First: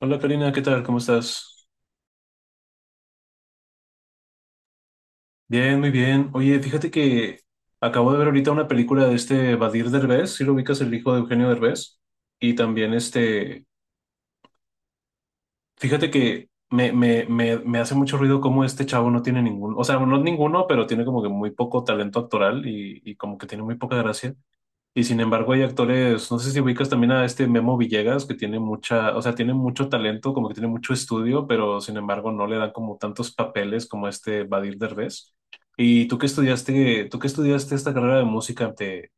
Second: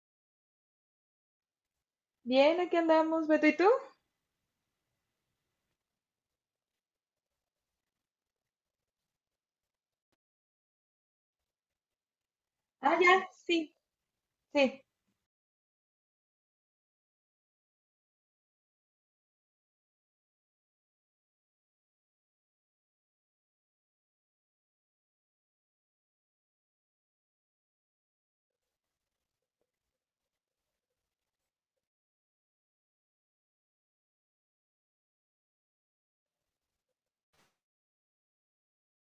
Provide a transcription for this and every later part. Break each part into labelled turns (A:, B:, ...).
A: Hola, Karina, ¿qué tal? ¿Cómo estás?
B: Bien, aquí andamos, Beto, ¿y tú?
A: Bien, muy bien. Oye, fíjate que acabo de ver ahorita una película de este Badir Derbez, si lo ubicas, el hijo de Eugenio Derbez. Y también
B: Ah, ya, sí. Sí,
A: fíjate que me hace mucho ruido cómo este chavo no tiene ningún, o sea, no ninguno, pero tiene como que muy poco talento actoral y como que tiene muy poca gracia. Y sin embargo hay actores, no sé si ubicas también a este Memo Villegas, que tiene mucha, o sea, tiene mucho talento, como que tiene mucho estudio, pero sin embargo no le dan como tantos papeles como este Badir Derbez. ¿Y tú que estudiaste esta carrera de música?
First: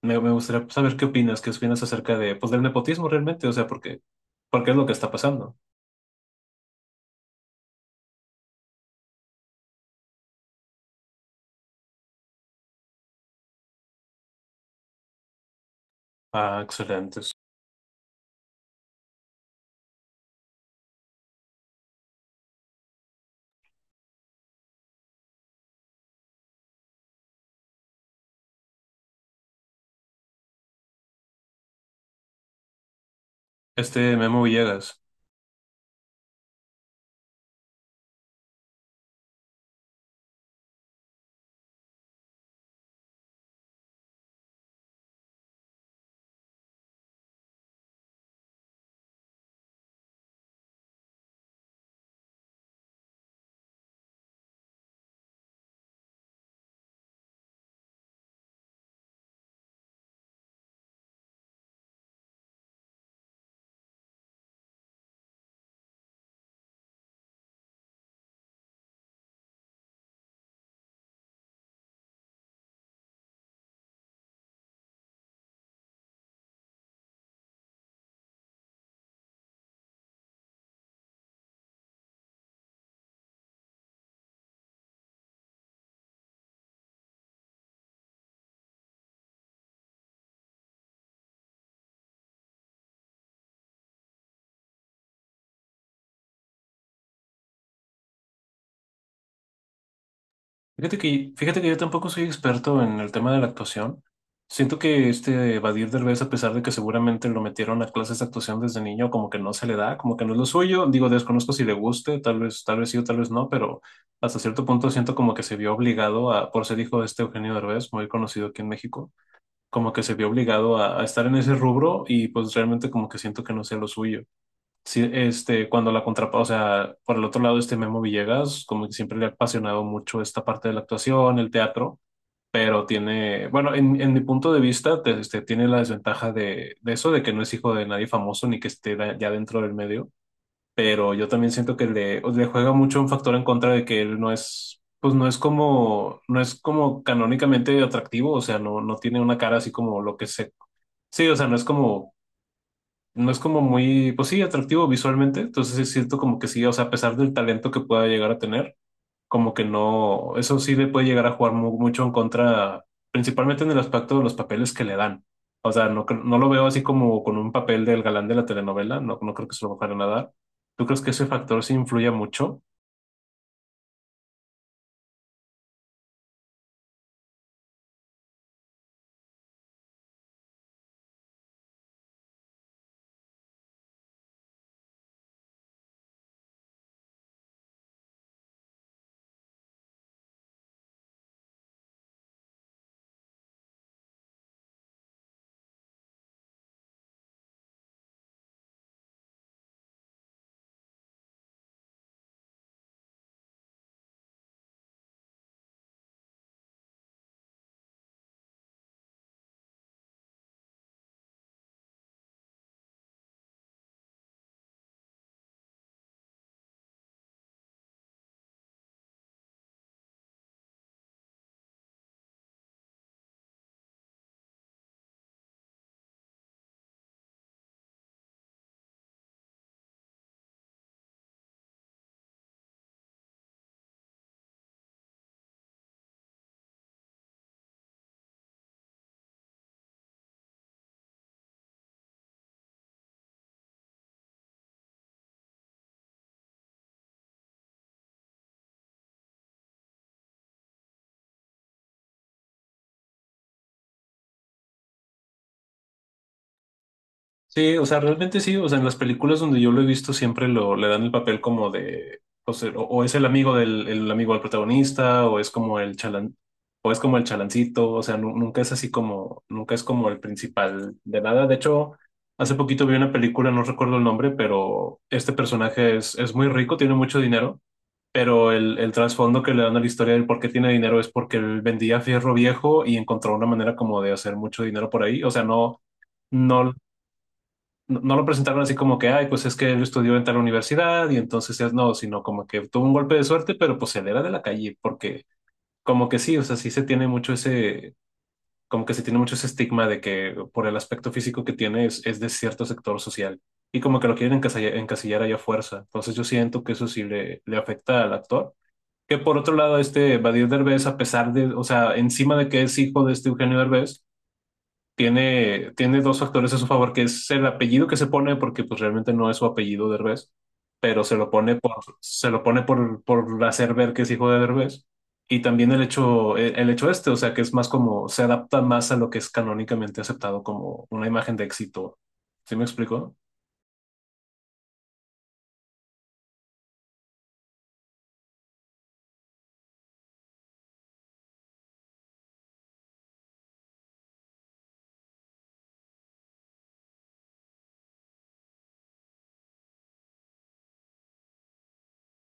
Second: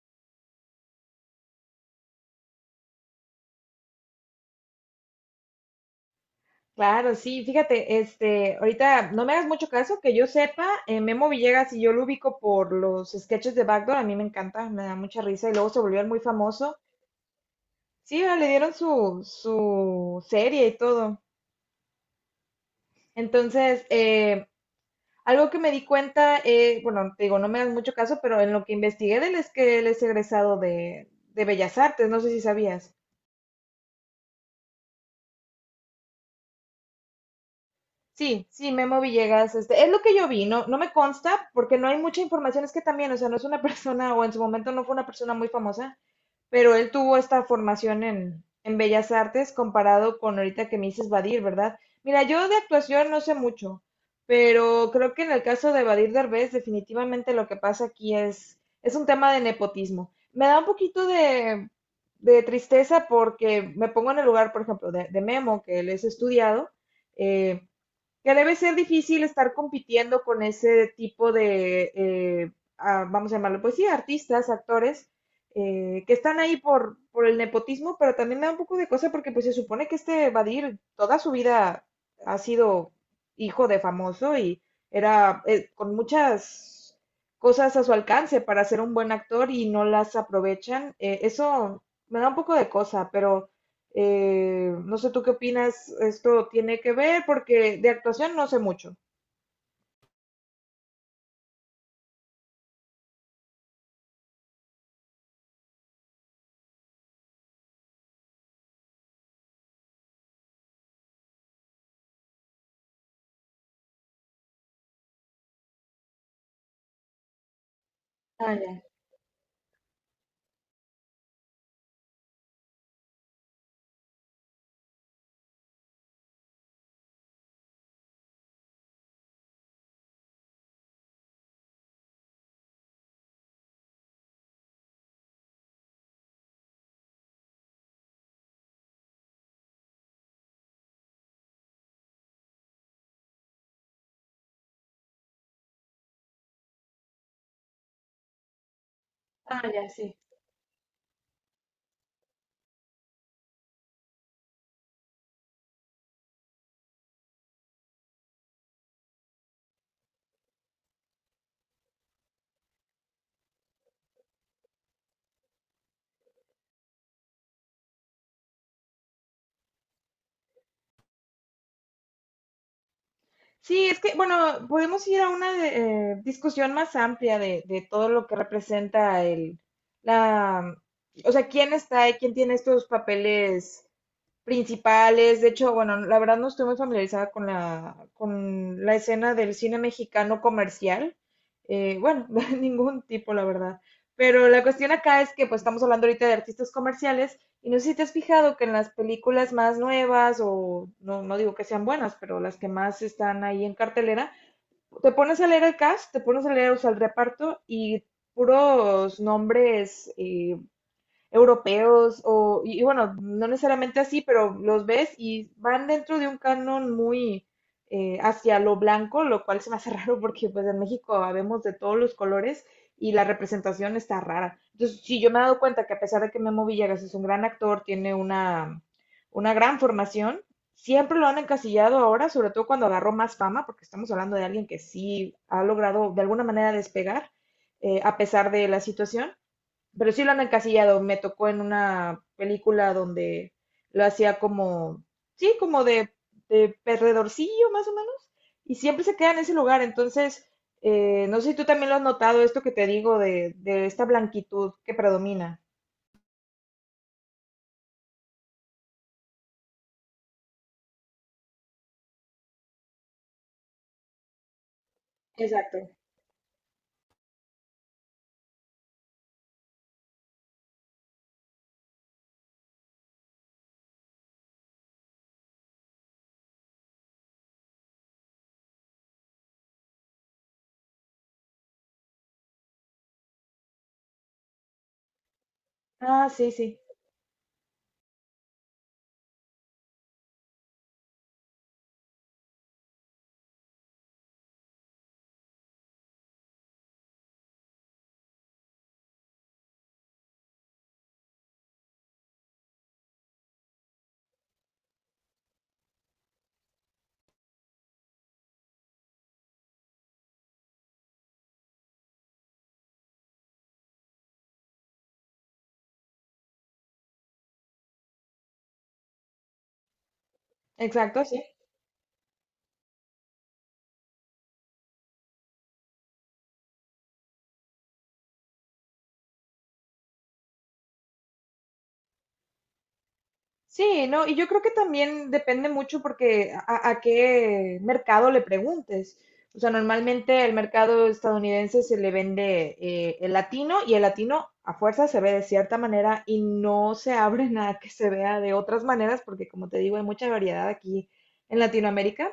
A: Me gustaría saber qué opinas acerca de, pues, del nepotismo realmente, o sea, porque es lo que está pasando.
B: claro, sí, fíjate, ahorita no me hagas mucho caso, que yo sepa, Memo Villegas, y yo lo ubico por los sketches de Backdoor, a mí me encanta, me da mucha risa y luego se volvió muy
A: Ah,
B: famoso.
A: excelentes.
B: Sí, ah, le dieron su serie y todo. Entonces, algo que me di cuenta, bueno, te digo, no me hagas mucho caso, pero en lo que investigué de él es que él es egresado de Bellas Artes, no sé si sabías.
A: Este Memo Villegas.
B: Sí, sí, Memo Villegas, este, es lo que yo vi, no, no me consta porque no hay mucha información, es que también, o sea, no es una persona, o en su momento no fue una persona muy famosa, pero él tuvo esta formación en Bellas Artes comparado con ahorita que me dices Badir, ¿verdad? Mira, yo de actuación no sé mucho, pero creo que en el caso de Badir Derbez, definitivamente lo que pasa aquí es un tema de nepotismo. Me da un poquito de tristeza porque me pongo en el lugar, por ejemplo, de Memo, que él es estudiado, eh, que debe ser difícil estar compitiendo con ese tipo de, ah, vamos a llamarlo, pues sí, artistas, actores, que están ahí por el nepotismo, pero también me da un poco de cosa porque pues se supone que este Badir toda su vida ha sido hijo de famoso y era con muchas cosas a su alcance para ser un buen actor y no las aprovechan. Eso me da un poco de cosa, pero no sé tú qué opinas, esto tiene que ver porque de actuación no sé mucho.
A: Fíjate que yo tampoco soy experto en el tema de la actuación. Siento que este Badir Derbez, a pesar de que seguramente lo metieron a clases de actuación desde niño, como que no se le da, como que no es lo suyo. Digo, desconozco si le guste, tal vez sí o tal vez no, pero hasta cierto punto siento como que se vio obligado a, por ser hijo de este Eugenio Derbez, muy conocido
B: Ah,
A: aquí en
B: ya,
A: México, como que se vio obligado a estar en ese rubro y pues realmente como que siento que no sea lo suyo. Sí, este, cuando la contrapa, o sea, por el otro lado, este Memo Villegas, como que siempre le ha apasionado mucho esta parte de la actuación, el teatro, pero tiene, bueno, en mi punto de vista, este, tiene la desventaja de eso, de que no es hijo de nadie famoso ni que esté ya dentro del medio, pero yo también siento que le juega mucho un factor en contra de que él no es, pues no es como, no es como canónicamente atractivo, o sea, no tiene una cara
B: ah,
A: así
B: ya,
A: como lo
B: sí.
A: que se, sí, o sea, no es como no es como muy, pues sí, atractivo visualmente, entonces sí siento como que sí, o sea, a pesar del talento que pueda llegar a tener, como que no, eso sí le puede llegar a jugar mucho en contra, principalmente en el aspecto de los papeles que le dan. O sea, no, no lo veo así como con un papel del galán de la telenovela, no, no creo que se lo vayan a dar. ¿Tú crees que ese factor sí influye mucho?
B: Sí, es que, bueno, podemos ir a una discusión más amplia de todo lo que representa la, o sea, quién está y quién tiene estos papeles principales. De hecho, bueno, la verdad no estoy muy familiarizada con con la escena del cine mexicano comercial. Bueno, de ningún tipo, la verdad. Pero la cuestión acá es que pues estamos hablando ahorita de artistas comerciales y no sé si te has fijado que en las películas más nuevas o no, no digo que sean buenas, pero las que más están ahí en cartelera, te pones a leer el cast, te pones a leer, o sea, el reparto, y puros nombres europeos o, y bueno, no necesariamente así, pero los ves y van dentro de un canon muy hacia lo blanco, lo cual se me hace raro porque pues en México vemos de todos los colores y la representación está rara. Entonces, sí, yo me he dado cuenta que a pesar de que Memo Villegas es un gran actor, tiene una gran formación, siempre lo han encasillado ahora, sobre todo cuando agarró más fama, porque estamos hablando de alguien que sí ha logrado de alguna manera despegar, a pesar de la situación, pero sí lo han encasillado. Me tocó en una película donde lo hacía como, sí, como de perdedorcillo más o menos, y siempre se queda en ese lugar. Entonces, no sé si tú también lo has notado, esto que te digo de esta blanquitud que predomina.
A: Sí, o sea, realmente sí, o sea, en las películas donde yo lo he visto siempre le dan el papel como de, o sea, o es el amigo del protagonista, o es como
B: Exacto.
A: el chalan, o es como el chalancito, o sea, nunca es así como, nunca es como el principal de nada. De hecho, hace poquito vi una película, no recuerdo el nombre, pero este personaje es muy rico, tiene mucho dinero, pero el trasfondo que le dan a la historia del por qué tiene dinero es porque él vendía fierro viejo y encontró una manera como de hacer mucho dinero por ahí, o sea, no.
B: Ah, sí,
A: No,
B: sí.
A: no, no lo presentaron así como que, ay, pues es que él estudió en tal universidad y entonces es no, sino como que tuvo un golpe de suerte, pero pues él era de la calle, porque como que sí, o sea, sí se tiene mucho ese, como que se tiene mucho ese estigma de que por el aspecto físico que tiene es de cierto sector social y como que lo quieren encasillar, encasillar ahí a fuerza. Entonces yo siento que eso sí le afecta al actor. Que por otro lado, este Badir Derbez, a pesar de, o sea, encima de que es hijo de este Eugenio Derbez, tiene, tiene dos factores a su favor, que es el apellido que se pone, porque pues realmente no es su apellido Derbez, pero se lo
B: Exacto, sí.
A: pone por, se lo pone por hacer ver que es hijo de Derbez. Y también el hecho, el hecho este, o sea, que es más como, se adapta más a lo que es canónicamente aceptado como una imagen de éxito. ¿Sí me explico?
B: Sí, no, y yo creo que también depende mucho porque a qué mercado le preguntes. O sea, normalmente el mercado estadounidense se le vende el latino, y el latino a fuerza se ve de cierta manera y no se abre nada que se vea de otras maneras porque como te digo hay mucha variedad aquí en Latinoamérica.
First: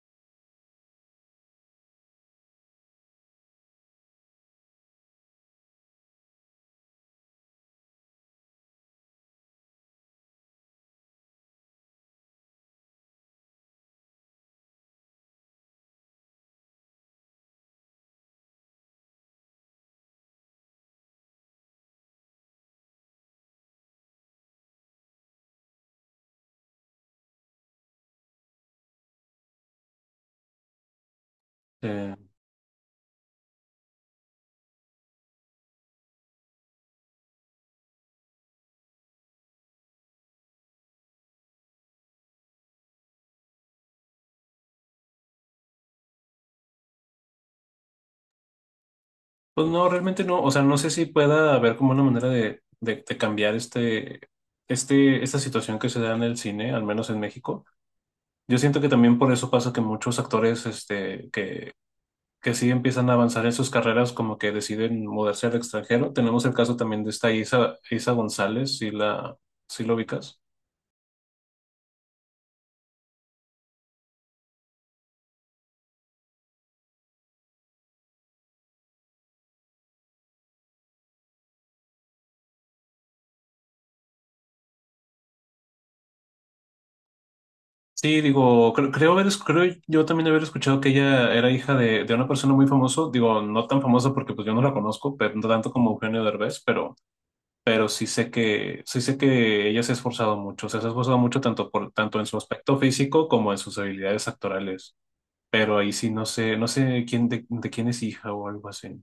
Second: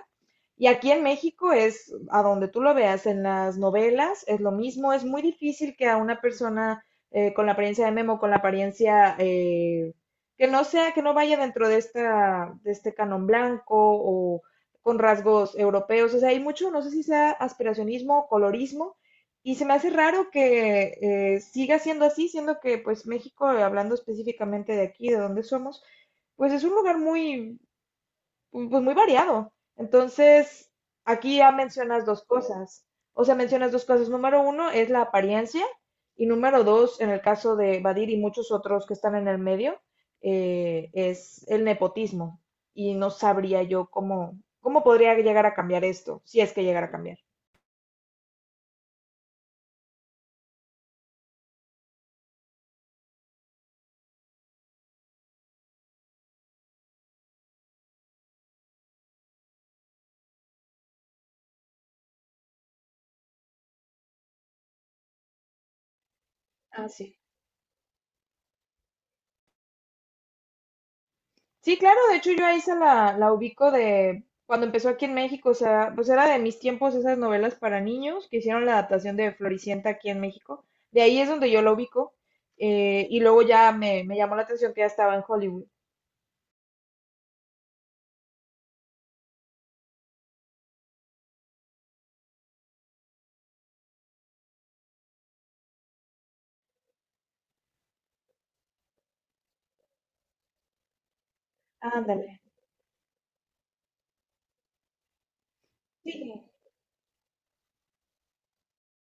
B: Y aquí en México, es a donde tú lo veas, en las novelas es lo mismo, es muy difícil que a una persona con la apariencia de Memo, con la apariencia, que no sea, que no vaya dentro de, esta, de este canon blanco o con rasgos europeos. O sea, hay mucho, no sé si sea aspiracionismo o colorismo, y se me hace raro que siga siendo así, siendo que pues México, hablando específicamente de aquí, de donde somos, pues es un lugar muy, pu- pues muy variado. Entonces, aquí ya mencionas
A: Eh,
B: dos cosas. O sea, mencionas dos cosas. Número uno es la apariencia, y número dos, en el caso de Badir y muchos otros que están en el medio, es el nepotismo. Y no sabría yo cómo, cómo podría llegar a cambiar esto, si es que llegara a cambiar.
A: pues no, realmente no, o sea, no sé si pueda haber como una manera de cambiar este, este, esta situación que se da en el cine, al menos en México. Yo siento que también por eso pasa que muchos actores este, que sí empiezan a avanzar en sus carreras, como que deciden mudarse al extranjero. Tenemos el caso
B: Ah,
A: también de
B: sí.
A: esta Isa, Isa González, si la, si lo ubicas.
B: Sí, claro, de hecho yo a Isa la ubico de cuando empezó aquí en México, o sea, pues era de mis tiempos esas novelas para niños que hicieron la adaptación de Floricienta aquí en México. De ahí es donde yo la ubico. Eh, y luego ya me llamó la atención que ya estaba en Hollywood.
A: Sí, digo, creo, haber, creo yo también haber escuchado que ella era hija de una persona muy famosa, digo, no tan famosa porque pues yo no la conozco, pero no tanto como Eugenio Derbez, pero sí sé que ella se ha esforzado mucho, o sea, se ha esforzado mucho tanto por, tanto en su
B: Ándale.
A: aspecto físico como en sus habilidades actorales. Pero ahí sí no
B: Sí.
A: sé, no sé quién de quién es hija o algo así.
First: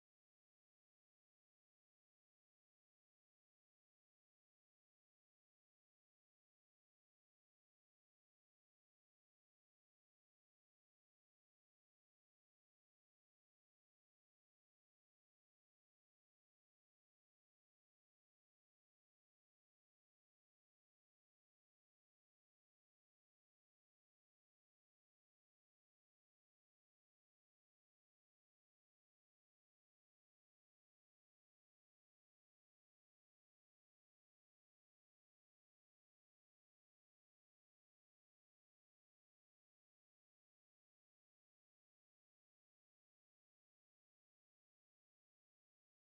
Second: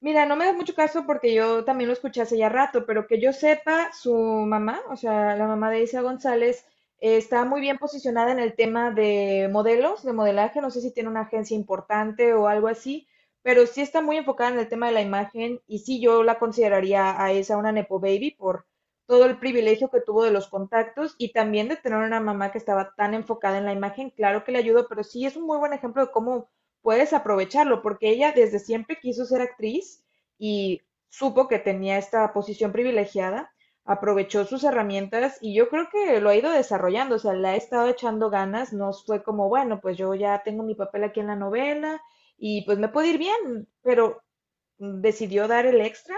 B: Mira, no me das mucho caso porque yo también lo escuché hace ya rato, pero que yo sepa, su mamá, o sea, la mamá de Isa González, está muy bien posicionada en el tema de modelos, de modelaje. No sé si tiene una agencia importante o algo así, pero sí está muy enfocada en el tema de la imagen, y sí yo la consideraría a esa una Nepo Baby por todo el privilegio que tuvo de los contactos y también de tener una mamá que estaba tan enfocada en la imagen. Claro que le ayudó, pero sí es un muy buen ejemplo de cómo puedes aprovecharlo, porque ella desde siempre quiso ser actriz y supo que tenía esta posición privilegiada, aprovechó sus herramientas y yo creo que lo ha ido desarrollando, o sea, le ha estado echando ganas, no fue como, bueno, pues yo ya tengo mi papel aquí en la novela y pues me puede ir bien, pero decidió dar el extra.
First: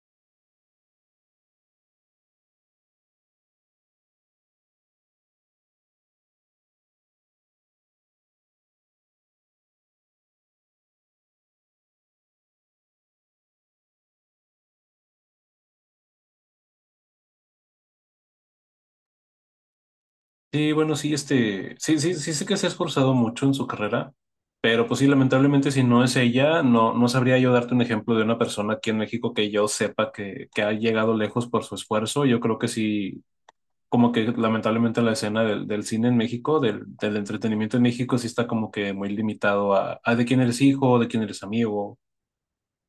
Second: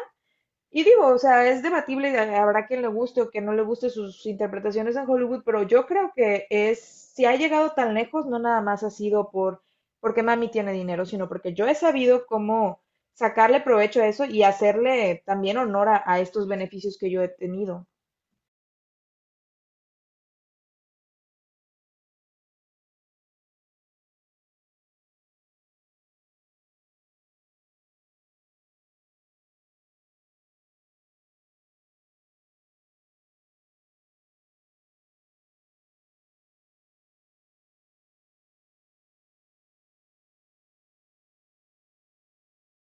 B: Y digo, o sea, es debatible, habrá quien le guste o que no le guste sus interpretaciones en Hollywood, pero yo creo que es, si ha llegado tan lejos, no nada más ha sido porque mami tiene dinero, sino porque yo he sabido cómo sacarle provecho a eso y hacerle también honor a estos beneficios que yo he tenido.
A: Sí, bueno, sí, este, sí, sí, sí sé que se ha esforzado mucho en su carrera, pero pues sí, lamentablemente si no es ella, no, no sabría yo darte un ejemplo de una persona aquí en México que yo sepa que ha llegado lejos por su esfuerzo. Yo creo que sí, como que lamentablemente la escena del, del cine en México, del, del entretenimiento en México, sí está como que muy limitado a de quién eres hijo, de quién eres amigo.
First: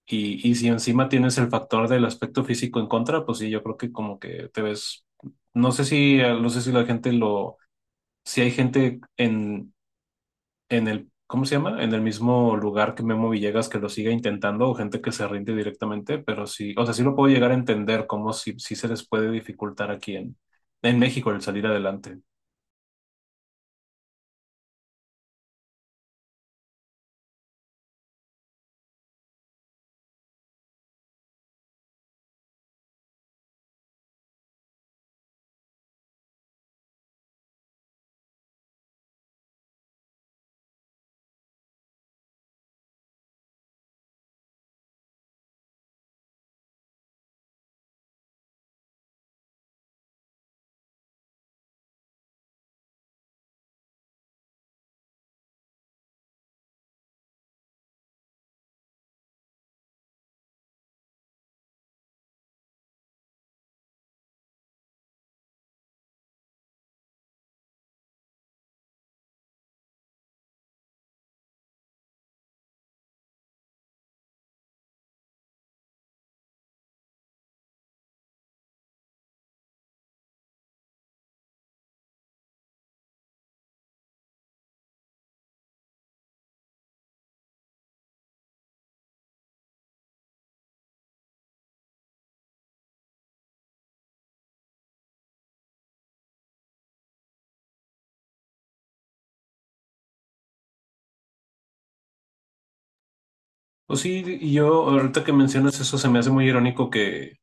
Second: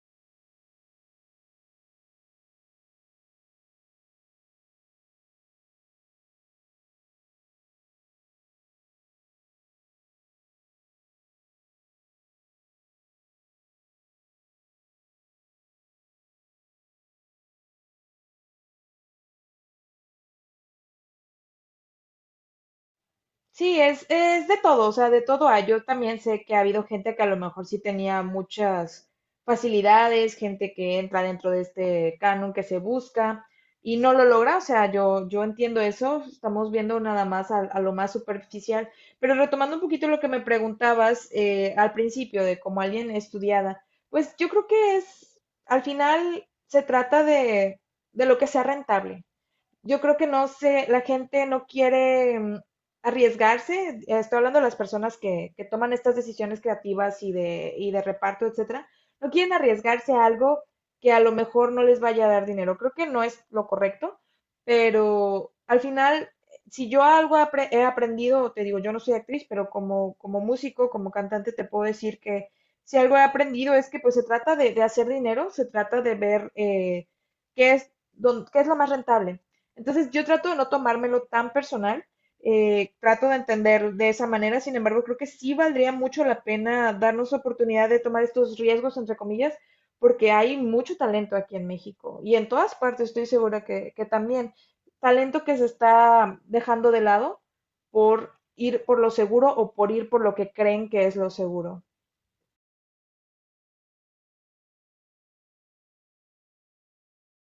A: Y si encima tienes el factor del aspecto físico en contra, pues sí, yo creo que como que te ves, no sé si, ah, no sé si la gente lo, si hay gente en el, ¿cómo se llama? En el mismo lugar que Memo Villegas que lo siga intentando o gente que se rinde directamente, pero sí, o sea, sí lo puedo llegar a entender cómo sí, sí se les puede dificultar aquí en México el salir adelante.
B: Sí, es de todo, o sea, de todo hay. Yo también sé que ha habido gente que a lo mejor sí tenía muchas facilidades, gente que entra dentro de este canon que se busca y no lo logra, o sea, yo entiendo eso, estamos viendo nada más a lo más superficial, pero retomando un poquito lo que me preguntabas, al principio, de como alguien estudiada, pues yo creo que es, al final se trata de lo que sea rentable. Yo creo que no sé, la gente no quiere arriesgarse, estoy hablando de las personas que toman estas decisiones creativas y de reparto, etcétera, no quieren arriesgarse a algo que a lo mejor no les vaya a dar dinero. Creo que no es lo correcto, pero al final, si yo algo he aprendido, te digo, yo no soy actriz, pero como, como músico, como cantante, te puedo decir que si algo he aprendido es que pues se trata de hacer dinero, se trata de ver qué es, qué es lo más rentable. Entonces yo trato de no tomármelo tan personal, trato de entender de esa manera, sin embargo creo que sí valdría mucho la pena darnos oportunidad de tomar estos riesgos, entre comillas, porque hay mucho talento aquí en México y en todas partes, estoy segura que también talento que se está dejando de lado por ir por lo seguro o por ir por lo que creen que es lo seguro,
A: Pues sí, y yo ahorita que mencionas eso, se me hace muy irónico que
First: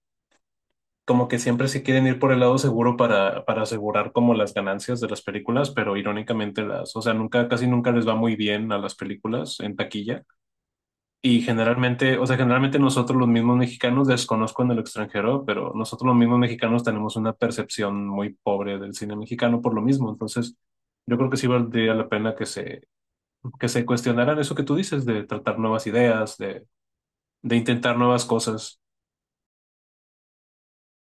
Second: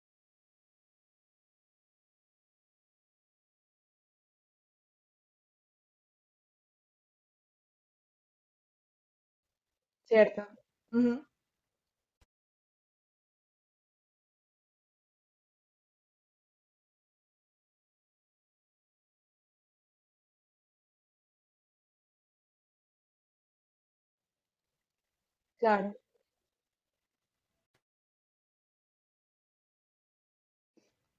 A: como que siempre se quieren ir por el lado seguro para asegurar como las ganancias de las películas, pero irónicamente las, o sea, nunca, casi nunca les va muy bien a las películas en taquilla.
B: ¿cierto? Ujú,
A: Y generalmente, o sea, generalmente nosotros los mismos mexicanos, desconozco en el extranjero, pero nosotros los mismos mexicanos tenemos una percepción muy pobre del cine mexicano por lo mismo. Entonces, yo creo que sí valdría la pena que se cuestionaran eso que tú dices, de tratar nuevas
B: claro.
A: ideas, de intentar nuevas cosas.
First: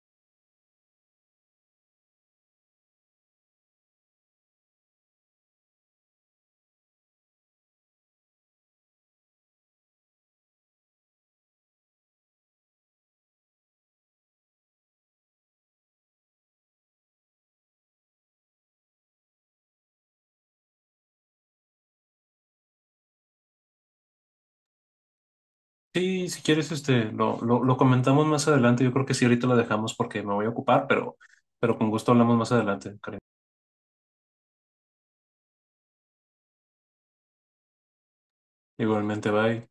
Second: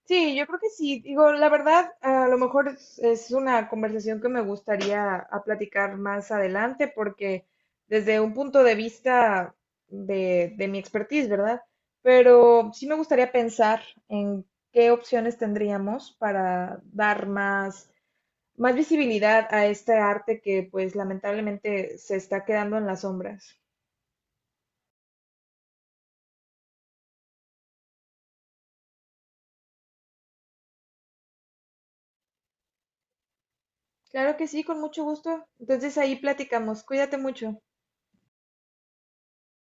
B: Sí, yo creo que sí. Digo, la verdad, a lo mejor es una conversación que me gustaría a platicar más adelante, porque desde un punto de vista de mi expertise, ¿verdad? Pero sí me gustaría pensar en qué opciones tendríamos para dar más, más visibilidad a este arte que, pues, lamentablemente se está quedando en las sombras.
A: Sí, si quieres, este, lo comentamos más adelante. Yo creo que sí, ahorita lo dejamos porque me voy a ocupar, pero con gusto hablamos más adelante, Karim.
B: Claro que sí, con mucho gusto. Entonces ahí platicamos. Cuídate mucho.
A: Igualmente, bye.